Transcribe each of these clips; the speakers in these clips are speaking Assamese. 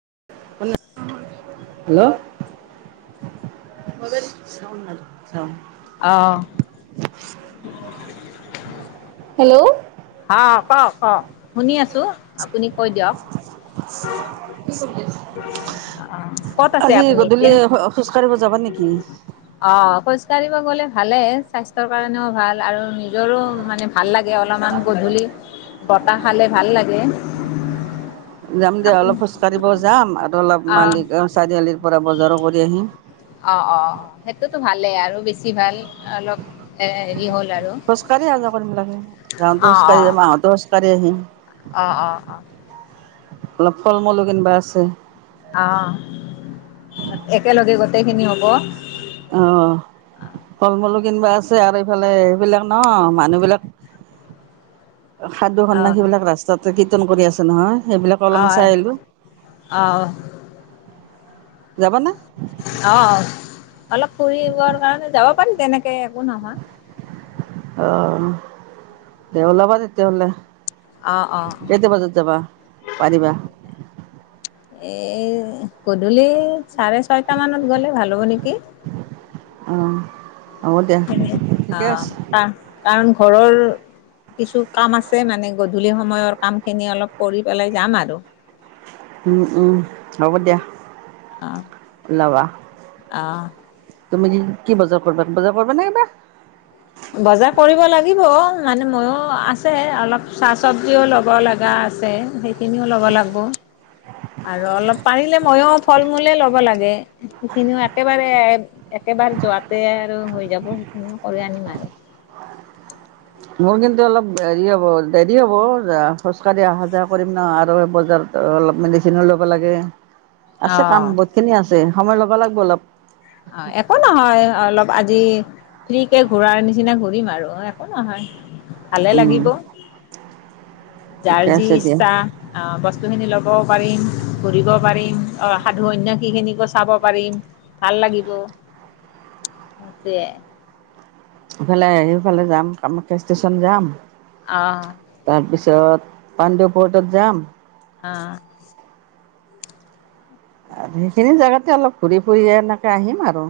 হেল্ল' অ', চওঁ হেল্ল' হা কওক কওক শুনি আছোঁ আপুনি কৈ দিয়ক ক'ত আছে আজি আপুনি এতিয়া গধূলি খোজ কাঢ়িব যাবা নেকি? অ' খোজ কাঢ়িব গলে ভালে স্বাস্থ্যৰ কাৰণেও ভাল আৰু নিজৰো মানে ভাল লাগে গতিকে অলপমান গধূলি বটাহ খালে ভাল লাগে যাম দে আপুনি অলপ খোজ কঢ়িব যাম। অলপ অ', মালিক চাৰিআলিৰ পৰা বজাৰৰ, কৰি আহিম। অ' অ' অ' সেইটোতো ভালেই আৰু বেছি ভাল অলপ এ হেৰি হ'ল আৰু খোজ কাঢ়ি আহ যোৱা কৰিম লাগে যাওঁতেও অ', অ', খোজকাঢ়ি আহতো তেওঁ খোজকাঢ়ি আহিম। অ', অ', অ', অলপ ফল মুলো কিনিব আছে। অ' একেলগে গোটেই খিনি হব অ' ফলমূল কিনবা আছে আৰু এইফালে সেইবিলাক ন মানুহ বিলাক সাধু সন্যাসী অ', বিলাক ৰাস্তাতে কিও ন কৰি আছে নহয়। সেইবিলাক অলম অ', চাইলো, অ', যাবা নে? অ' অলপ ফুৰিবৰ কাৰণে, যাব পাৰিম তেনেকে একো নহয়। অ' দে ওলাবা তেতিয়াহ'লে। অ', অ', কেইটা বজাত যাবা পাৰিবা? এই গধূলি চাৰে ছয়টা মানত গ'লে ভাল হ'ব নেকি? অ'। অ' কাৰণ ঘৰৰ কিছু কাম আছে মানে, গধূলি সময়ৰ কামখিনি অলপ কৰি পেলাই যাম আৰু। উম, উম। হ'ব দিয়া অ', উলাবা। অ'। তুমি কি বজাৰ কৰিবা, বজাৰ কৰিবা নে কিবা? বজাৰ কৰিব লাগিব মানে মোৰো আছে, অলপ চাহ চবজিওঁ ল'ব লগা আছে সেইখিনিও ল'ব লাগিব। আৰু অলপ পাৰিলে ময়ো ফল-মূলে ল'ব লাগে। সেইখিনিও একেবাৰে যোৱাতে আৰু হৈ যাব সেইখিনিও কৰি আনিম আৰু। মোৰ কিন্তু অলপ হেৰি হ'ব দেৰি হ'ব, খোজ কাঢ়ি অহা-যোৱা কৰিম ন আৰু বজাৰত অলপ মেডিচিনো লব লাগে। আছে অঁ কাম, বহুত খিনি আছে। সময় ল'ব লাগিব অলপ। অ' একো নহয়, অলপ আজি। ফ্ৰী ঘূৰাৰ নিচিনা ঘূৰিম আৰু একো নহয়। ভালে উম লাগিব, যাৰ ঠিকে যি আছে দিয়া ইচ্ছা অ বস্ত। বস্তুখিনি ল'বও পাৰিম, ঘূৰিব পাৰিম অ, সাধু অন্য কি খিনিকো চাব পাৰিম। ভাল লাগিব সেইটোৱয়ে। ইফালে সিফালে যাম কামাখ্যা ষ্টেশচন যাম। অহ। তাৰপিছত পাণ্ডুপুৰটত যাম। অ'। আৰু সেইখিনি জোগাতে অলপ ঘূৰি ফুৰি এনেকে আহিম আৰু।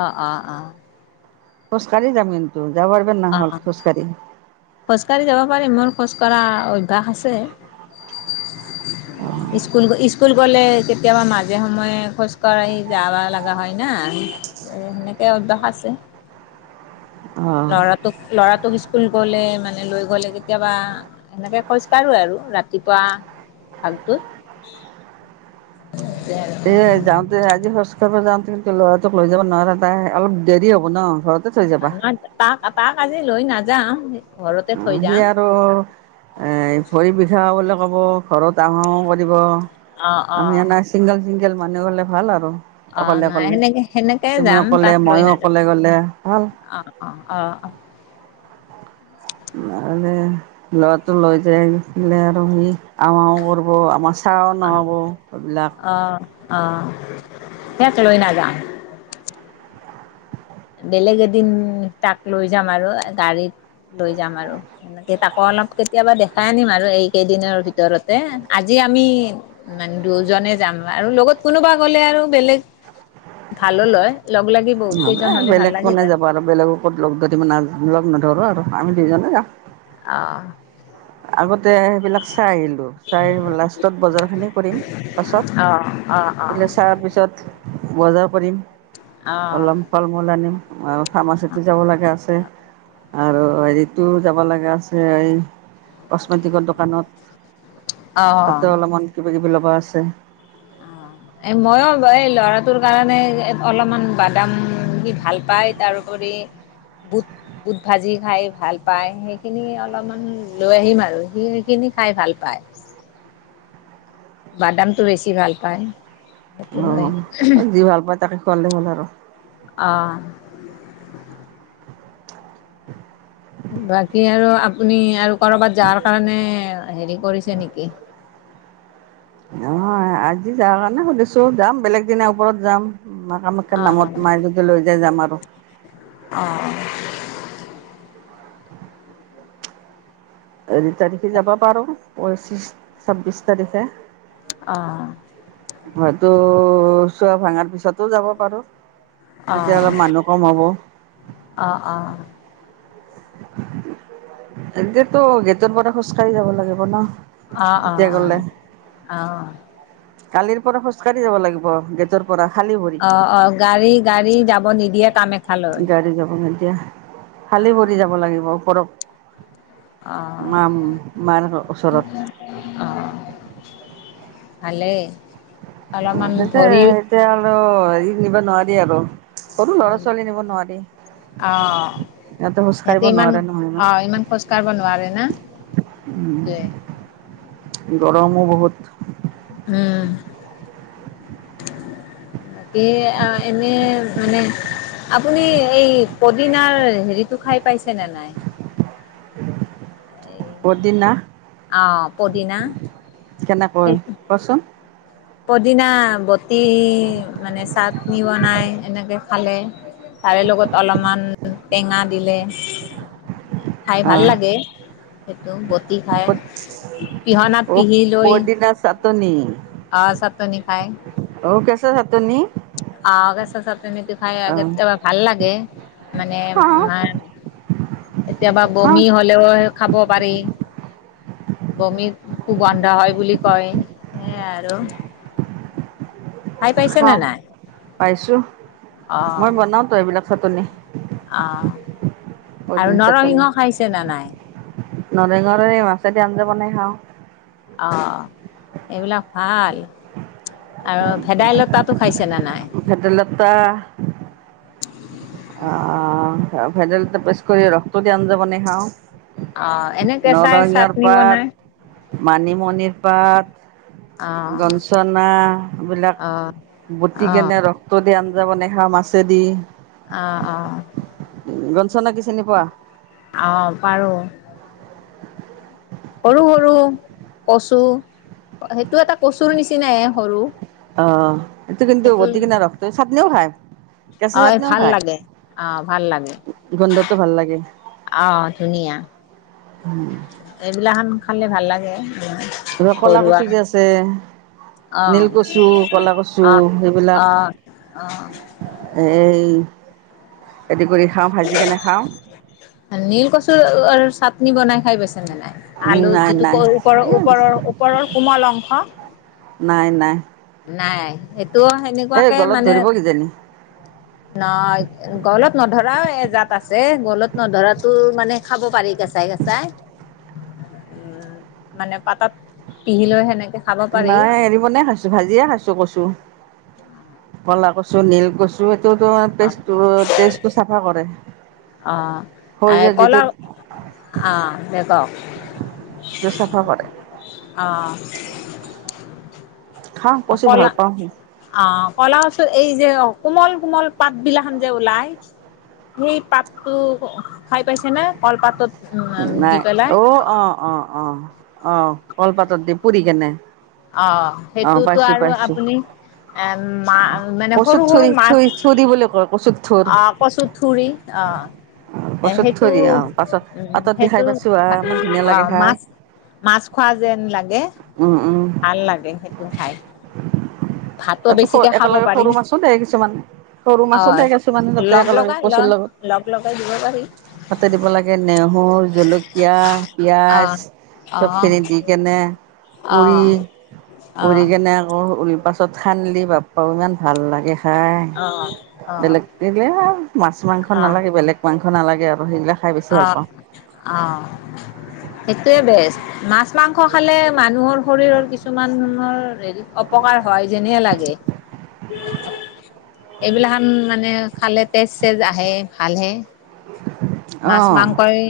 অ -অ -অ। খোজকাঢ়ি যাম কিন্তু। যাব পাৰিবা নহ'ল অ' খোজকাঢ়ি খোজকাঢ়ি যাব পাৰিম মোৰ খোজ কঢ়া। কাহ আছে। স্কুল। গ'লে কেতিয়াবা মাজে-সময়ে খোজ কাঢ়ি যাব লগা হয়। হয় নে সেনেকে অভ্যাস। আছে। অ'। ল'ৰাটোক ল'ৰাটোক স্কুল গ'লে মানে লৈ গলে কেতিয়াবা সেনেকে খোজকাঢ়ো আৰু ৰাতিপুৱা ভাগটোত। এ যাওঁতে আজি খোজ কাঢ়িব যাওঁতে ল'ৰাটোক লৈ যাব নোৱাৰা তাই অলপ দেৰি হ'ব ন ঘৰত। না তাক তক আজি লৈ নায যাম। সি আৰু এ ভৰি বিষা বুলি ক'ব ঘৰত আহাও কৰিব অঁ আমি অঁ এ চিংগল চিংগল মানে গ'লে ভাল আৰু। অ' অকলে নাই অকলে সেনেকে সেনেকে তুমি যাম অকলে তাক লৈ ময়ো নাযাম অকলে গ'লে ভাল অ' অ' অ' অ' আৰু লৰাটো লৈ যাইছিলে আৰু সি আহো আহো কৰিব আমাৰ। চাহ নহ'বো সেইবিলাক। অহ সিয়াক লৈ নাযাওঁ। বেলেগ এদিন তাক লৈ যাম আৰু গাড়ীত লৈ যাম আৰু সনেকে তাকো অলপ কেতিয়াবা দেখাই আনিম আৰু এইকেইদিনৰ ভিতৰতে আজি আমি দুজনে যাম আৰু লগত কোনোবা গ'লে আৰু বেলেগ ভালো লয়। লগ লাগি বহু তে। এ বেলেগকোনে যাবা আৰু বেলেগক ক'ত লগ ধৰিব না। আমি লগ নধৰো আৰু আমি দুজনে যামওঁ। অঁ। আগতে। এইবিলাক চাই আহিলোঁ চাই লাষ্টত বজাৰখিনি কৰিম অ অ পাছত দ চাৰ পিছত। বজাৰ কৰিম। অ অলাম ফাল মূল আনিম। অঁ। ফাৰ্মাচিটি যাব লগা আছে। আৰু হেৰিতটো যাব লগা আছে এই কচমেটিকৰ দোকানত অ তাতে অলপমান কিবা- কিবি লব আছে। এই ময়ো এই ল'ৰাটোৰ কাৰণে অলপমান বাদাম সি ভাল পায় তাৰোপৰি বুট- বুট ভাজি খাই ভাল পায়, সেইখিনি অলপমান লৈ আহিম আৰু সি সেইখিনি খাই ভাল পায়। বাদামটো বেছি ভাল পায়। সেইটো লৈ অ' যি ভাল পা তাকে খুৱালে হ'ল আৰু। অঁ। বাকী আৰু আপুনি আৰু কৰবাত যোৱাৰ কাৰণে হেৰি কৰিছে নেকি? নহয় আজি যাৱ কাৰণে সুধিছো যাম বেলেগ দিনা ওপৰত যাম। মা কামাখ্যাৰ অঁ নামত মায়ে যদি লৈ যায় যাম আৰু। অঁ হেৰি তাৰিখে যাবা পাৰো, পঁচিশ। ছাব্বিশ তাৰিখে। অ। হয়টো চোৱা, ভাঙাৰ পিছতো যাব পাৰোঁ। অঁ তেতিয়া অলপ অঁ মানুহ কম হ'ব। অঁ অঁ [unintelligible] এনেটো গেটত পৰা খোজ কাঢ়ি যাব লাগে হয় ন অ' এতিয়া গ'লে অ' অ' অ'। কালিৰ পৰা খোজকাঢ়ি যাব লাগিব। গেটৰ পৰা খালী ভৰি। অ' অ' গাড়ী-গাড়ী যাব নিদিয়ে, কামে গাড়ী যাব নিদিয়ে, খালি ভৰি অ', যাব লাগিব। পৰক। অ', মাম মাৰ ঘৰ ওচৰত। ভালে। তেন্তে এতিয়া আৰু হেৰি নিব নোৱাৰি আৰু। সৰু লৰা উম, ছোৱালী নিব নোৱাৰি। অ', সিহঁতে খোজ কাঢ়িব নোৱাৰে নহয় ন, অ', ইমান খোজ কাঢ়িব নোৱাৰে না উম সেইটোৱে গৰম। বহুত। উম, বাকী অ এনে মানে আপুনি এই পদিনাৰ হেৰিটো খাই পাইছেনে নাই? এই বহুত দিন না অ পদিনা। হয় সেই কচোন? পদিনা বত বতি মানে চাটনি বনায়। এনেকৈ খালে তাৰে লগত অলপমান টেঙা দিলে। খাই ভাল লাগে। সেইটো বত পদছ অ পদিনা চাতনি। অ চাতনি খায়। চাটনি অ কেছা চাটনিটো খাই অ আগত বা ভাল লাগে। মানে খাওঁ মাৰ কেতিয়াবা খাওঁ বমি হ'লেও হয়। খাব পাৰি বমিত কুগন্ধ হয় বুলি কয়। [unintelligible] আৰু খাই পাইছে নে নাই [unintelligible] পাইছো অ মই বনাও তো এইবিলাক চাটনি অ আৰু পদিনা নৰসিংহ খাইছে ন নাই? নৰসিংহৰে মাছেদি আঞ্জা বনাই খাওঁ অ এইবিলাক ভাল আৰু ভেদাইলতাটো খাইছেনে নাই? ভেদাইলতা আহ, ভেদাইলতা পেছ কৰি ৰসটো দি আঞ্জা বনাই খাও অ, এনে কেচাই চাটনি পাত বনাই মানিমুনিৰ অ পাত গঞ্চনা বিলাক অ বুতি অ কেনে ৰক্ত দ [unintelligible] মাছেদি অ, অ চনাকি চিনি পোৱা? অঁ পাৰো। সৰু সৰু কচু সেইটো এটা কচুৰ নিচিনাই সৰু। অঁ, অঁ। এইটো কিন্তু সেইটো বতি কিনে ৰসটো, চাটনিও খায়। কেঁচা অ' চাটনিও ভাল খায় লাগে, আহ ভাল লাগে, গোন্ধটো ভাল লাগে আহ ধুনীয়া। এইবিলাখান খালে ভাল লাগে এই ক'লা ঘৰুৱা কচু যে আছে অ' নীলকচু কলা কচু অ' সেইবিলাক অ' অ' এ এই হেৰি কৰি খাওঁ ভাজি কেনে খাওঁ নীল কচুৰ [unintelligible] চাটনি বনাই খাই পাইছেনে নাই? উম আলু নাই যিটো নাই [unintelligible] ওপৰৰ ওপৰৰ ওপৰৰ কোমল অং নাই নাই নাই তো এই সেনেকুৱাকে গলত মানে ধৰিব কিজানি নাই গলত নধৰাও এজাত আছে গলত নধৰাতো মানে খাব পাৰি কেঁচাই কেচাই উম মানে পাতত পিহি লৈ সেনেকে খাব পাৰি নাই [unintelligible] খাইছো ভাজি [unintelligible] খাইছো কচু কলা কচু, নীল কচু [unintelligible] অ তেজ তেজটো চাফা কৰে অ এই শৰীৰ যিটো কলা অ দে কওক [unintelligible] চাফা কৰে। খাওঁ অ' কচু ভাল কলা পাওঁ অ' কলাকচু এই যে কোমল কোমল পাত বিলাখান যে ওলাই সেই পাতটো খাই পাইছে ন কল পাতত নাই অও অ', অ', অ'। অ' কলপাতত দি পুৰি কেনে। অ' অ' সেইটোতো পাইছো আৰু পাইছো আপুনি এ মা মানে কচুত সৰু সৰু থুৰি মাছ থুৰি থুৰি বুলি কয় কচুত থুৰ অ' কচু ঠুৰি অ'। অ'। এ কচুত সেইটো থুৰি অ' পাছত উম পাতত দি খাই সেইটো পাইছো আহ ইমান ধুনীয়া লাগে অ' খাই মাছ মাছ খোৱা যেন লাগে। উম উম ভাল লাগে সেইটো খাই। ভাতো তা বেছিকে খাব একেলগে পাৰি সৰু মাছো দে কিছুমানে সৰু মাছো অ', দে কিছুমানে তাতে লগ একেলগে লগাই ল কচুৰ লগত। লগ লগাই দিব পাৰি। তাতে দিব লাগে নেহৰু জলকীয়া পিয়াজ অ', অ', চবখিনি দি কেনে পুৰি অ', অ', পুৰি অ', কেনে আকৌ ত'ত সানি বাপ পাও ইমান ভাল লাগে। খাই অ', বেলেগ তিপ্তী দিলে। মাছ মাংস অ নালাগে বেলেগ মাংস নালাগে আৰু সেইবিলাক খাই বেছি অ ভাল পাওঁ। অ সেইটোৱে বেষ্ট মাছ মাং স খালে মানুহৰ শৰীৰৰ কিছুমানৰ হেৰি অপকাৰ হয় যেনে লাগে। এইবিলাহান মানে খালে তেজ চেজ আহে ভালহে। মাছ অ' মাংসই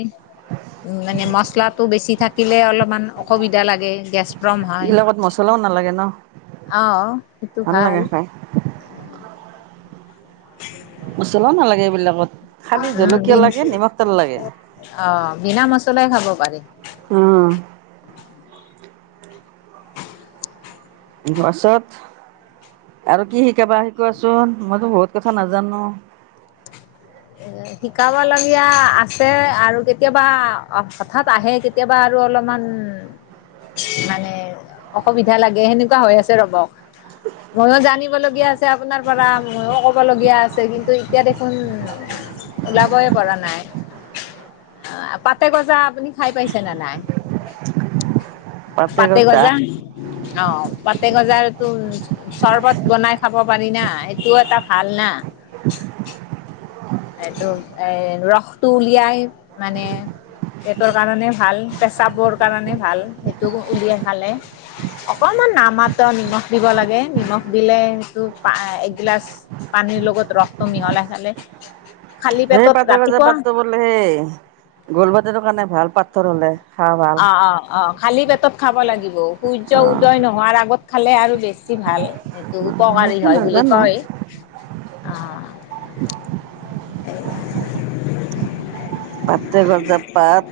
মানে মছলাটো বেছি থাকিলে অলপমান অসুবিধা লাগে গেছ প্ৰম ই হয় লগত মছলাও নালাগে ন অ সেইটো ভাল। লাগে খাই মচলা নালাগে এইবিলাকত। খালি উ বি জলকীয়া লাগে নিমখ তেল লাগে। আহ বিনা মচলাই খাব পাৰি। গছত আৰু কি শিকাবা শিকোৱাচোন মইতো বহুত কথা নাজানো। শিকাবলগীয়া আছ তে আৰু কেতিয়াবা হঠাৎ আহে কেতিয়াবা আৰু অলপমান মানে অসুবিধা লাগে সেনেকুৱা হৈ আছে ৰব। ময়ো জানিবলগীয়া আছে আপোনাৰ পৰা ময়ো ক'বলগীয়া আছে। কিন্তু এতিয়া দেখোন ওলাবই পৰা নাই আ পাতে গজা আপুনি খাই পাইছেনে নাই? পাতে গজা অ পতে গজাৰ তোৰ চৰ্বত বনাই খাব পাৰি না সেইটোও এটা ভাল না। এইটো এ ৰসটো উলিয়াই মানে পেটৰ কাৰণে ভাল পেচাবৰ কাৰণে ভাল সেইটো উলিয়াই খালে অকণমান নামাত্ৰ নিমখ দিব লাগে নিমখ দিলে সেইটো একগিলাচ পানীৰ লগত ৰসটো মিহলাই খালে খালী সেই পেটত পাতে কজা ৰাতিপুৱা পাতটো বোলে সেই গোল পাটটো কাৰণে ভাল পাত [inaudible] তৰে [inaudible] অ' অ' অ' খালী পেটত খাব লাগিব সূৰ্য অ' উদয় নোহোৱাৰ আগত। খালে আৰু বেছি বেছি ভাল সেইটো উপকাৰী সেইটো হয় বুলি নাজানো কয়, অ' স পাত গজা পাত।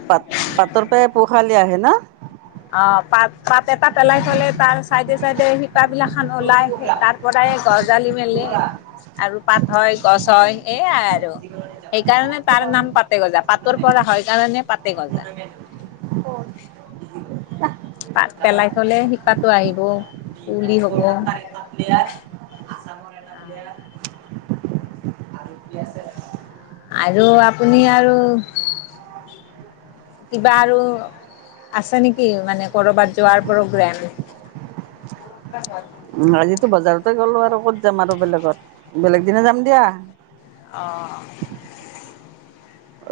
পাতৰ পৰা পো খালি। [inaudible] এতিয়া আহে ন। অ' পাত পাত এটা পেলাই থলে, তাৰ চাইডে - চাইডে। পোখা ওলাই, তাৰ পৰাই গজালি মেলি আৰু পাত। হয়, গছ হয় সেয়াই আৰু। সেইকাৰণে তাৰ নাম পাতেগজা পা গছৰ পৰা হয় কাৰণে, পাত [inaudible] পাত পেলাই থলে শিপা আহিব পুলি হব। আৰু আপুনি আৰু কিবা আছে নেকি মানে, কৰবাত যোৱাৰ প্ৰগ্ৰেম? উম, আজিতো বজাৰতে গ'লো আৰু ক'ত যাম, আৰু বেলেগত বেলেগ দিনা যাম দিয়া। অ'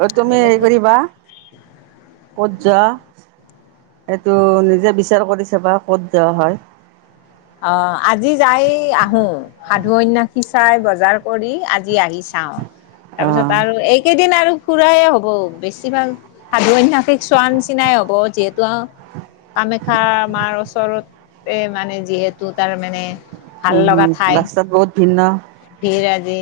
অ তুমি হেৰি বেলেগ কৰিবা। ক'ত যোৱা এইটো নিজে বিচাৰ কৰিছে বা ক'ত যোৱা হয়। আহ আজি যাই আহো সাধু-সন্ন্যাসী চাই বজাৰ কৰি আজি আজি আহি চাওঁ। তাৰপিছত অ' আৰু এইকেইদিন আৰু ফুৰা এ হ'ব বেছি ভাগ, সাধু সন্ন্যাসী চোৱা, নে চিনাই হ'ব যিহেতু আহ, কামাখ্যা মাৰ ওচৰত, এ মানে যিহে তো তাৰ মানে। উম উম ৰাস্তাত বহুত ভিন্ন, ভিৰ আজি